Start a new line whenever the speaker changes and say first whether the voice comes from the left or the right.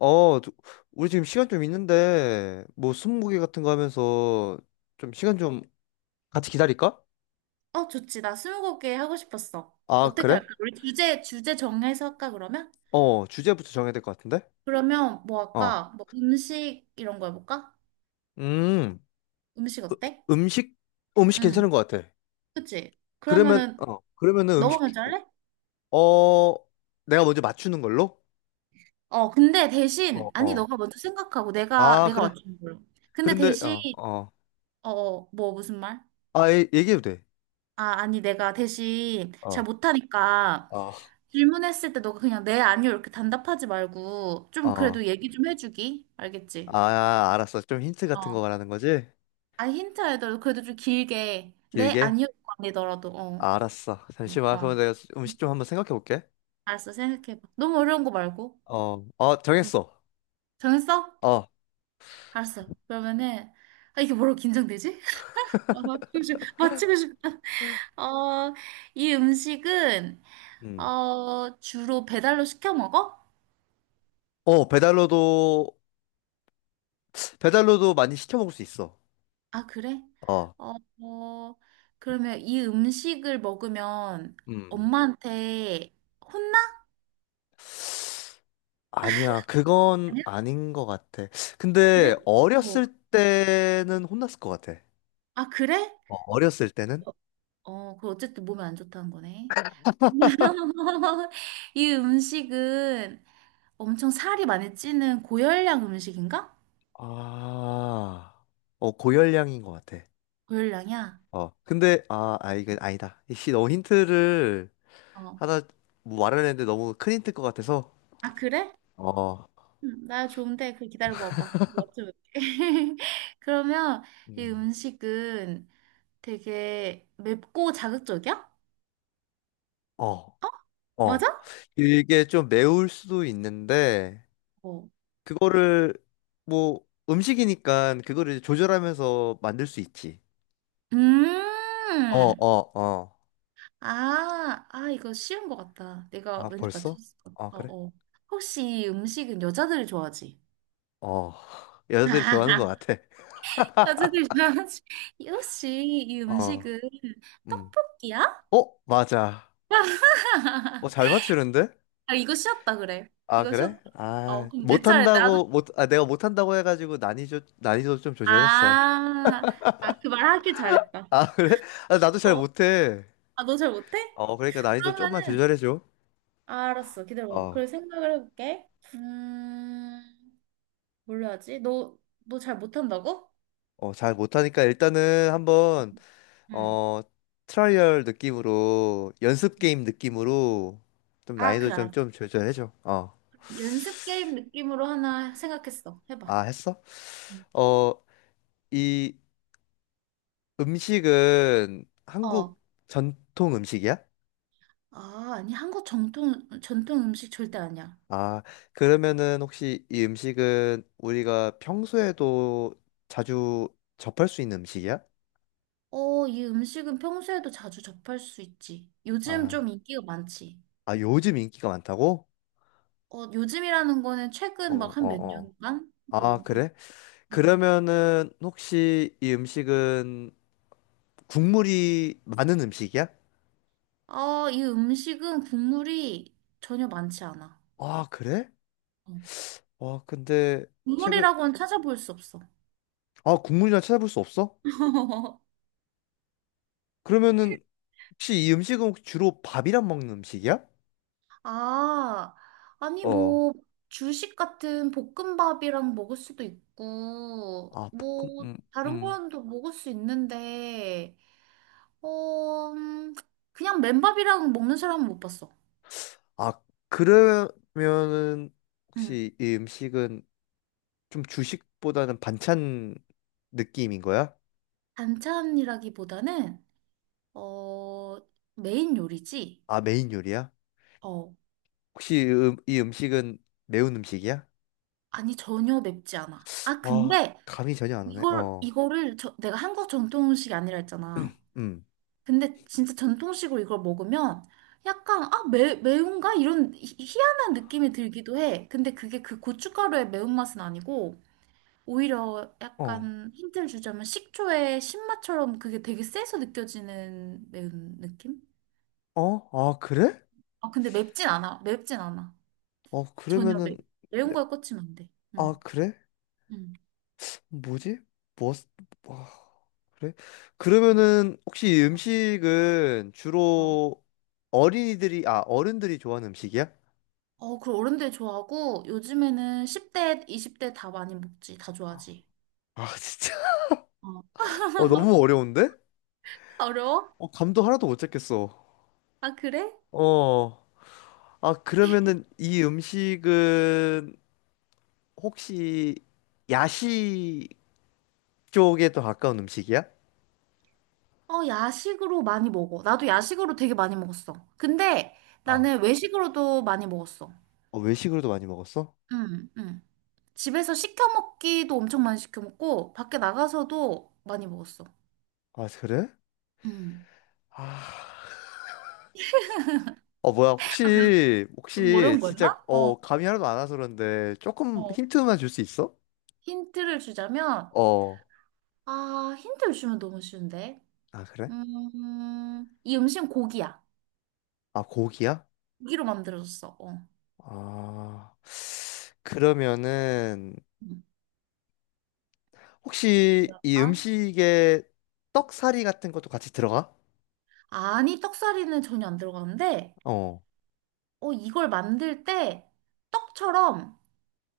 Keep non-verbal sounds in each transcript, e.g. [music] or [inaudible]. left: 어, 저- 우리 지금 시간 좀 있는데, 뭐, 스무고개 같은 거 하면서 좀 시간 좀 같이 기다릴까?
right: 어, 좋지. 나 스무고개 하고 싶었어.
left: 아,
right: 어떻게
left: 그래?
right: 할까? 그래. 우리 주제 정해서 할까, 그러면?
left: 주제부터 정해야 될 것 같은데?
right: 그러면 뭐
left: 어,
right: 할까? 뭐 음식 이런 거 해볼까?
left: 음,
right: 음식
left: 으-
right: 어때?
left: 음식? 음식
right: 응.
left: 괜찮은 것 같아.
right: 그치?
left: 그러면,
right: 그러면은,
left: 그러면은
right: 너가
left: 음식,
right: 먼저 할래?
left: 어, 내가 먼저 맞추는 걸로?
right: 어, 근데 대신,
left: 어,
right: 아니,
left: 어.
right: 너가 먼저 생각하고 내가,
left: 아,
right: 내가
left: 그래?
right: 맞추는 걸로. 근데
left: 그런데,
right: 대신,
left: 어, 어.
right: 뭐, 무슨 말?
left: 아, 얘기해도 돼.
right: 아, 아니, 내가 대신 잘
left: 어,
right: 못하니까
left: 어,
right: 질문했을 때 너가 그냥 네, 아니요 이렇게 단답하지 말고 좀
left: 어,
right: 그래도 얘기 좀 해주기. 알겠지?
left: 아, 알았어. 좀 힌트 같은 거
right: 어.
left: 말하는 거지?
right: 아, 힌트 알더라도 그래도 좀 길게. 네,
left: 길게?
right: 아니요, 아니더라도. 어.
left: 아, 알았어. 잠시만.
right: 어.
left: 그러면 내가 음식 좀 한번 생각해 볼게.
right: 알았어, 생각해봐. 너무 어려운 거 말고.
left: 어, 어,
right: 응.
left: 정했어.
right: 정했어?
left: 어,
right: 알았어. 그러면은, 아, 이게 뭐라고 긴장되지? [laughs] 아, 맞추고 싶다. 어, 이 음식은,
left: 음.
right: 주로 배달로 시켜 먹어?
left: 어, 배달로도, 배달로도 많이 시켜 먹을 수 있어.
right: 아, 그래?
left: 어,
right: 어, 어, 그러면 이 음식을 먹으면
left: 음.
right: 엄마한테 혼나?
left: 아니야. 그건
right: 아니야?
left: 아닌 것 같아.
right: 그래?
left: 근데
right: 어.
left: 어렸을 때는 혼났을 것 같아.
right: 아, 그래?
left: 어렸을 때는?
right: 그 어쨌든 몸에 안 좋다는 거네. [laughs] 이 음식은 엄청 살이 많이 찌는 고열량 음식인가?
left: 아, 고열량인 것 같아.
right: 고열량이야?
left: 근데, 아, 아, 이거 아니다. 이씨, 너무 힌트를
right: 어.
left: 하나 뭐 말하려 했는데 너무 큰 힌트일 것 같아서.
right: 아, 그래?
left: 어,
right: 나 좋은데, 그 기다려봐봐. 맞춰볼게. [laughs] 그러면 이
left: 음.
right: 음식은 되게 맵고 자극적이야?
left: 어, 어.
right: 맞아?
left: 이게 좀 매울 수도 있는데,
right: 어.
left: 그거를, 뭐, 음식이니까 그거를 조절하면서 만들 수 있지. 어,
right: 음.
left: 어, 어.
right: 아, 아, 이거 쉬운 것 같다. 내가
left: 아,
right: 왠지
left: 벌써?
right: 맞췄을 것 같아.
left: 아, 그래?
right: 어, 어. 혹시 이 음식은 여자들이 좋아하지?
left: 어. [laughs] 여자들이 좋아하는 것
right: [laughs]
left: 같아.
right: 야채드려야지 [laughs] 역시 이이
left: 어,
right: 음식은
left: 음.
right: 떡볶이야?
left: 어, 맞아. 잘 맞추는데?
right: 아 이거 쉬었다 그래
left: 아,
right: 이거
left: 그래?
right: 쉬었다
left: 아,
right: 그럼 내 차례 나도
left: 내가 못한다고 해가지고 난이도 좀 조절했어.
right: 아아 그 말 하길 잘했다
left: 아, [laughs] 그래? 아, 나도
right: 어
left: 잘
right: 아
left: 못해.
right: 너 잘 못해?
left: 그러니까 난이도 좀만
right: 그러면은
left: 조절해줘.
right: 아, 알았어 기다려봐
left: 어.
right: 그래 생각을 해볼게 음 뭘로 하지? 너 잘 못한다고?
left: 잘 못하니까 일단은 한번
right: 응.
left: 어 트라이얼 느낌으로 연습 게임 느낌으로 좀
right: 아
left: 난이도
right: 그래
left: 좀
right: 알았어
left: 좀 조절해줘. 어,
right: 연습 게임 느낌으로 하나 생각했어 해봐
left: 아 했어?
right: 응.
left: 어, 이 음식은
right: 어.
left: 한국 전통 음식이야?
right: 아, 아니, 한국 전통 음식 절대 아니야.
left: 아, 그러면은 혹시 이 음식은 우리가 평소에도 자주 접할 수 있는 음식이야?
right: 어, 이 음식은 평소에도 자주 접할 수 있지. 요즘 좀
left: 아,
right: 인기가 많지.
left: 아 요즘 인기가 많다고?
right: 어, 요즘이라는 거는
left: 어,
right: 최근 막 한
left: 어,
right: 몇
left: 어.
right: 년간?
left: 아,
right: 뭐. 음.
left: 그래?
right: 음.
left: 그러면은 혹시 이 음식은 국물이 많은 음식이야?
right: 아, 이 음식은 국물이 전혀 많지 않아.
left: 아, 그래?
right: 어.
left: 아, 근데 최근
right: 국물이라고는 찾아볼 수 없어.
left: 아, 국물이나 찾아볼 수 없어?
right: [laughs]
left: 그러면은 혹시 이 음식은 혹시 주로 밥이랑 먹는 음식이야?
right: 아, 아니
left: 어.
right: 뭐 주식 같은 볶음밥이랑 먹을 수도 있고
left: 아, 볶음
right: 뭐 다른
left: 음.
right: 거랑도 먹을 수 있는데 어 그냥 맨밥이랑 먹는 사람은 못 봤어.
left: 아, 그러면은
right: 음,
left: 혹시 이 음식은 좀 주식보다는 반찬 느낌인 거야?
right: 반찬이라기보다는 어 메인 요리지.
left: 아, 메인 요리야?
right: 어
left: 혹시 이 음식은 매운 음식이야?
right: 아니 전혀 맵지 않아. 아
left: 아,
right: 근데
left: 감이 전혀 안 오네.
right: 이걸
left: 어.
right: 이거를 내가 한국 전통 음식이 아니라 했잖아.
left: 음.
right: 근데 진짜 전통식으로 이걸 먹으면 약간 아 매운가 이런 희한한 느낌이 들기도 해. 근데 그게 그 고춧가루의 매운맛은 아니고 오히려
left: 어.
right: 약간 힌트를 주자면 식초의 신맛처럼 그게 되게 세서 느껴지는 매운 느낌?
left: 어? 아, 그래?
right: 아 근데 맵진 않아. 맵진 않아. 전혀 매,
left: 그러면은,
right: 매운
left: 네,
right: 거에 꽂히면 안 돼.
left: 아,
right: 응.
left: 그래?
right: 응.
left: 뭐지? 뭐, 와, 그래? 그러면은, 혹시 이 음식은
right: 어,
left: 주로 어른들이 좋아하는 음식이야?
right: 그리고 어른들 좋아하고 요즘에는 10대, 20대 다 많이 먹지. 다 좋아하지.
left: 아, 진짜.
right: 어.
left: [laughs] 너무
right: [laughs]
left: 어려운데?
right: 어려워?
left: 감도 하나도 못 잡겠어.
right: 아, 그래?
left: 어, 아, 그러면은 이 음식은 혹시 야식 쪽에 더 가까운 음식이야?
right: 어, 야식으로 많이 먹어. 나도 야식으로 되게 많이 먹었어. 근데
left: 아.
right: 나는 외식으로도 많이 먹었어.
left: 외식으로도 많이 먹었어?
right: 응, 응. 집에서 시켜 먹기도 엄청 많이 시켜 먹고, 밖에 나가서도 많이 먹었어.
left: 아, 그래?
right: 응.
left: 아. 뭐야,
right: 아, 그래?
left: 혹시,
right: 그럼
left: 혹시,
right: 어려운 거였나?
left: 진짜,
right: 어,
left: 감이 하나도 안 와서 그런데, 조금
right: 어.
left: 힌트만 줄 수 있어?
right: 힌트를 주자면,
left: 어,
right: 아, 힌트를 주면 너무 쉬운데.
left: 아, 그래?
right: 이 음식은 고기야.
left: 아, 고기야?
right: 고기로 만들어졌어. 어.
left: 아, 그러면은,
right: 음.
left: 혹시 이
right: 아,
left: 음식에 떡사리 같은 것도 같이 들어가?
right: 아니, 떡사리는 전혀 안 들어가는데,
left: 어,
right: 어, 이걸 만들 때 떡처럼,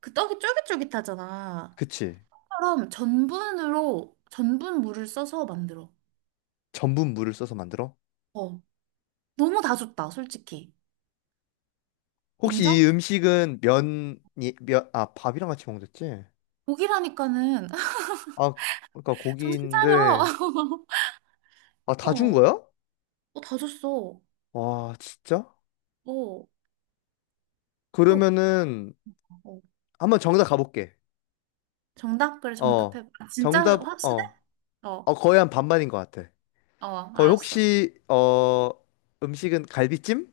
right: 그 떡이 쫄깃쫄깃하잖아.
left: 그치.
right: 떡처럼 전분 물을 써서 만들어.
left: 전분 물을 써서 만들어?
right: 어, 너무 다 줬다, 솔직히.
left: 혹시
right: 인정?
left: 이 음식은 아, 밥이랑 같이 먹었지?
right: 고기라니까는 [laughs]
left: 아, 그러니까
right: 정신 차려.
left: 고기인데,
right: [laughs]
left: 아, 다 준
right: 어,
left: 거야?
right: 다 줬어.
left: 와, 진짜?
right: 어, 또.
left: 그러면은,
right: 어.
left: 한번 정답 가볼게.
right: 정답? 그래,
left: 어,
right: 정답해봐. 아, 진짜
left: 정답,
right: 확실해? 어,
left: 거의 한 반반인 것 같아.
right: 어,
left: 거의
right: 알았어.
left: 혹시, 음식은 갈비찜?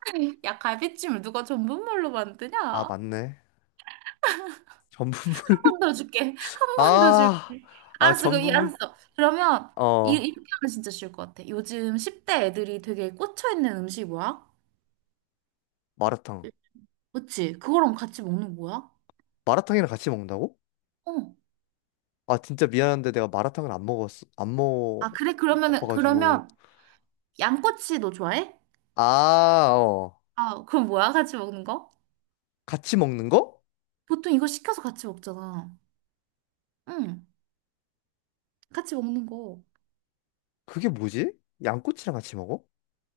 right: [laughs] 야, 갈비찜을 누가 전분물로 만드냐?
left: 아,
right: 한
left: 맞네. 전분물.
right: 번
left: [laughs]
right: 더 줄게. [laughs] 한 번 더
left: 아,
right: 줄게.
left: 아,
right: 알았어, 그럼,
left: 전분물.
right: 알았어. 그러면, 이,
left: 어,
right: 이렇게 하면 진짜 쉬울 것 같아. 요즘 10대 애들이 되게 꽂혀있는 음식이 뭐야?
left: 마라탕.
right: 그치? 그거랑 같이 먹는 거야?
left: 마라탕이랑 같이 먹는다고?
right: 어.
left: 아, 진짜 미안한데 내가 마라탕을 안 먹었어. 안
right: 아, 그래? 그러면은,
left: 먹어가지고.
right: 그러면, 양꼬치 너 좋아해?
left: 아, 어.
right: 아, 그럼 뭐야? 같이 먹는 거?
left: 같이 먹는 거?
right: 보통 이거 시켜서 같이 먹잖아. 응, 같이 먹는 거.
left: 그게 뭐지? 양꼬치랑 같이 먹어?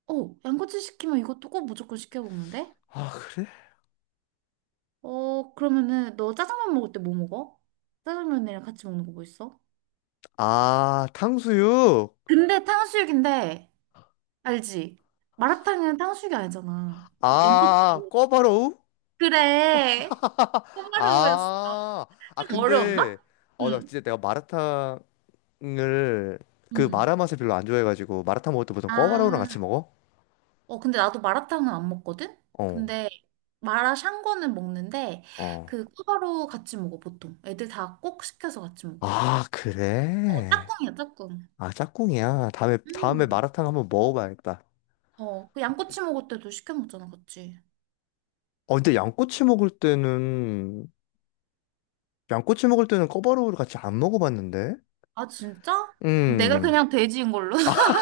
right: 어, 양꼬치 시키면 이것도 꼭 무조건 시켜 먹는데?
left: 아, 그래?
right: 어, 그러면은 너 짜장면 먹을 때 뭐 먹어? 짜장면이랑 같이 먹는 거 뭐 있어?
left: 아, 탕수육.
right: 근데 탕수육인데, 알지? 마라탕은 탕수육이 아니잖아. 어, 양꼬치.
left: 아, 꿔바로우?
right: 그래.
left: [laughs]
right: 호마루였어.
left: 아, 아,
right: 좀
left: 근데,
right: 어려웠나?
left: 나
right: 응.
left: 진짜 내가 마라탕을, 그
right: 응.
left: 마라 맛을 별로 안 좋아해가지고, 마라탕 먹을 때 보통 꿔바로우랑
right: 아,
left: 같이 먹어?
right: 어, 근데 나도 마라탕은 안 먹거든?
left: 어,
right: 근데 마라샹궈는 먹는데,
left: 어.
right: 그 꿔바로우 같이 먹어, 보통. 애들 다 꼭 시켜서 같이 먹어.
left: 아,
right: 어,
left: 그래?
right: 짝꿍이야, 짝꿍.
left: 아, 짝꿍이야. 다음에
right: 음.
left: 마라탕 한번 먹어봐야겠다.
right: 어, 그 양꼬치 먹을 때도 시켜 먹잖아, 같이.
left: 근데 양꼬치 먹을 때는 꿔바로우를 같이 안 먹어봤는데?
right: 아, 진짜? 내가
left: 음.
right: 그냥 돼지인 걸로? [laughs]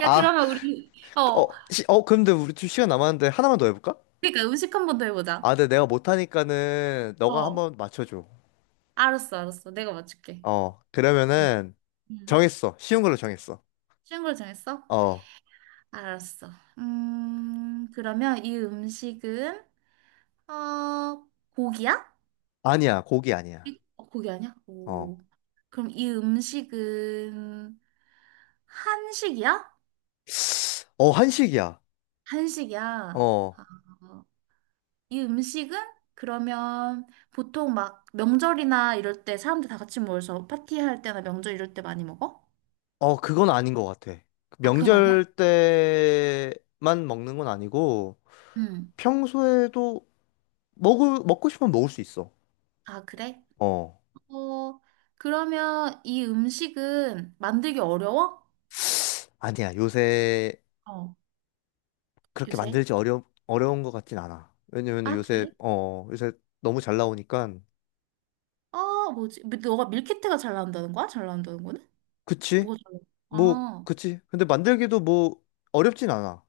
right: 야,
left: 아,
right: 그러면 우리, 어,
left: 근데 우리 좀 시간 남았는데 하나만 더 해볼까?
right: 그러니까 음식 한번 더 해보자.
left: 아, 근데 내가 못하니까는 너가
right: 어,
left: 한번 맞춰줘.
right: 알았어, 알았어. 내가 맞출게. 응,
left: 그러면은
right: 응.
left: 정했어. 쉬운 걸로 정했어.
right: 쉬운 걸 정했어?
left: 어,
right: 알았어. 그러면 이 음식은, 어, 고기야?
left: 아니야. 고기 아니야.
right: 고기 아니야?
left: 어,
right: 오. 그럼 이 음식은 한식이야?
left: 어, 한식이야.
right: 한식이야.
left: 어,
right: 아, 이 음식은 그러면 보통 막 명절이나 이럴 때 사람들 다 같이 모여서 파티할 때나 명절 이럴 때 많이 먹어?
left: 어, 그건 아닌 것 같아.
right: 아, 그건 아니야?
left: 명절 때만 먹는 건 아니고
right: 음.
left: 평소에도 먹고 싶으면 먹을 수 있어.
right: 아, 그래?
left: 어,
right: 어, 그러면 이 음식은 만들기 어려워?
left: 아니야. 요새
right: 어,
left: 그렇게 만
right: 요새?
left: 들지 어려운 것 같진 않아. 왜냐면
right: 아,
left: 요새,
right: 그래?
left: 어, 요새 너무 잘 나오니까.
right: 어, 뭐지? 근데 너가 밀키트가 잘 나온다는 거야? 잘 나온다는 거는?
left: 그치?
right: 뭐가 잘
left: 뭐,
right: 나와? 아,
left: 그치? 근데 만들기도 뭐 어렵진 않아.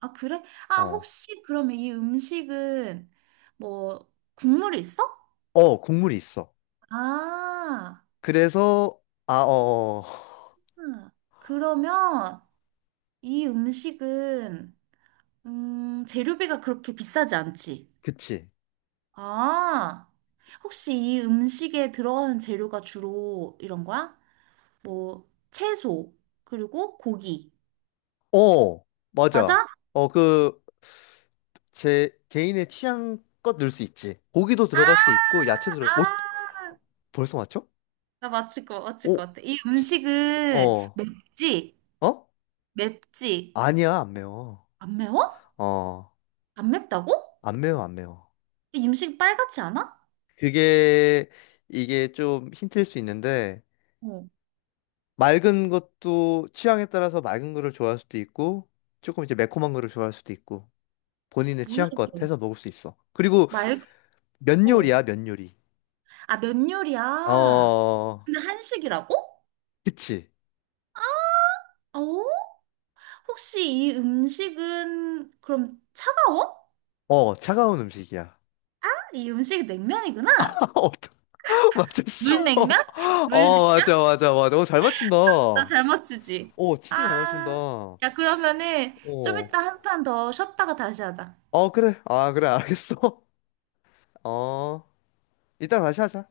right: 아, 그래? 아,
left: 어.
right: 혹시 그러면 이 음식은 뭐 국물이 있어?
left: 국물이 있어.
right: 아,
left: 그래서, 아, [laughs]
right: 음. 그러면 이 음식은, 재료비가 그렇게 비싸지 않지?
left: 그치.
right: 아, 혹시 이 음식에 들어가는 재료가 주로 이런 거야? 뭐, 채소, 그리고 고기.
left: 어,
right: 맞아?
left: 맞아. 어, 그, 제 개인의 취향껏 넣을 수 있지. 고기도
right: 아,
left: 들어갈 수 있고, 야채도
right: 아,
left: 벌써 맞죠?
right: 나 맞출 것
left: 오,
right: 같아. 이
left: 치-
right: 음식은
left: 어,
right: 맵지?
left: 어?
right: 맵지?
left: 아니야, 안 매워.
right: 안 매워?
left: 어,
right: 안 맵다고?
left: 안 매워, 안 매워.
right: 이 음식 빨갛지 않아?
left: 그게, 이게 좀 힌트일 수 있는데,
right: 어,
left: 맑은 것도 취향에 따라서 맑은 거를 좋아할 수도 있고, 조금 이제 매콤한 거를 좋아할 수도 있고. 본인의
right: 뭐야,
left: 취향껏
right: 이게?
left: 해서 먹을 수 있어. 그리고
right: 말,
left: 면
right: 어.
left: 요리야, 면 요리.
right: 아, 면 요리야.
left: 어,
right: 근데 한식이라고?
left: 그치.
right: 어? 혹시 이 음식은 그럼 차가워?
left: 차가운 음식이야.
right: 이 음식이 냉면이구나.
left: [laughs] 어떻게 맞췄어?
right: 물냉면?
left: [laughs]
right: 물냉면?
left: 어, 맞아, 맞아, 맞아. 잘 맞춘다.
right: 나 잘 맞추지.
left: 진짜
right: 아,
left: 잘 맞춘다. 어.
right: 야, 그러면은 좀 이따 한 판 더 쉬었다가 다시 하자.
left: 어, 그래. 아, 그래, 알겠어. [laughs] 어, 이따 다시 하자.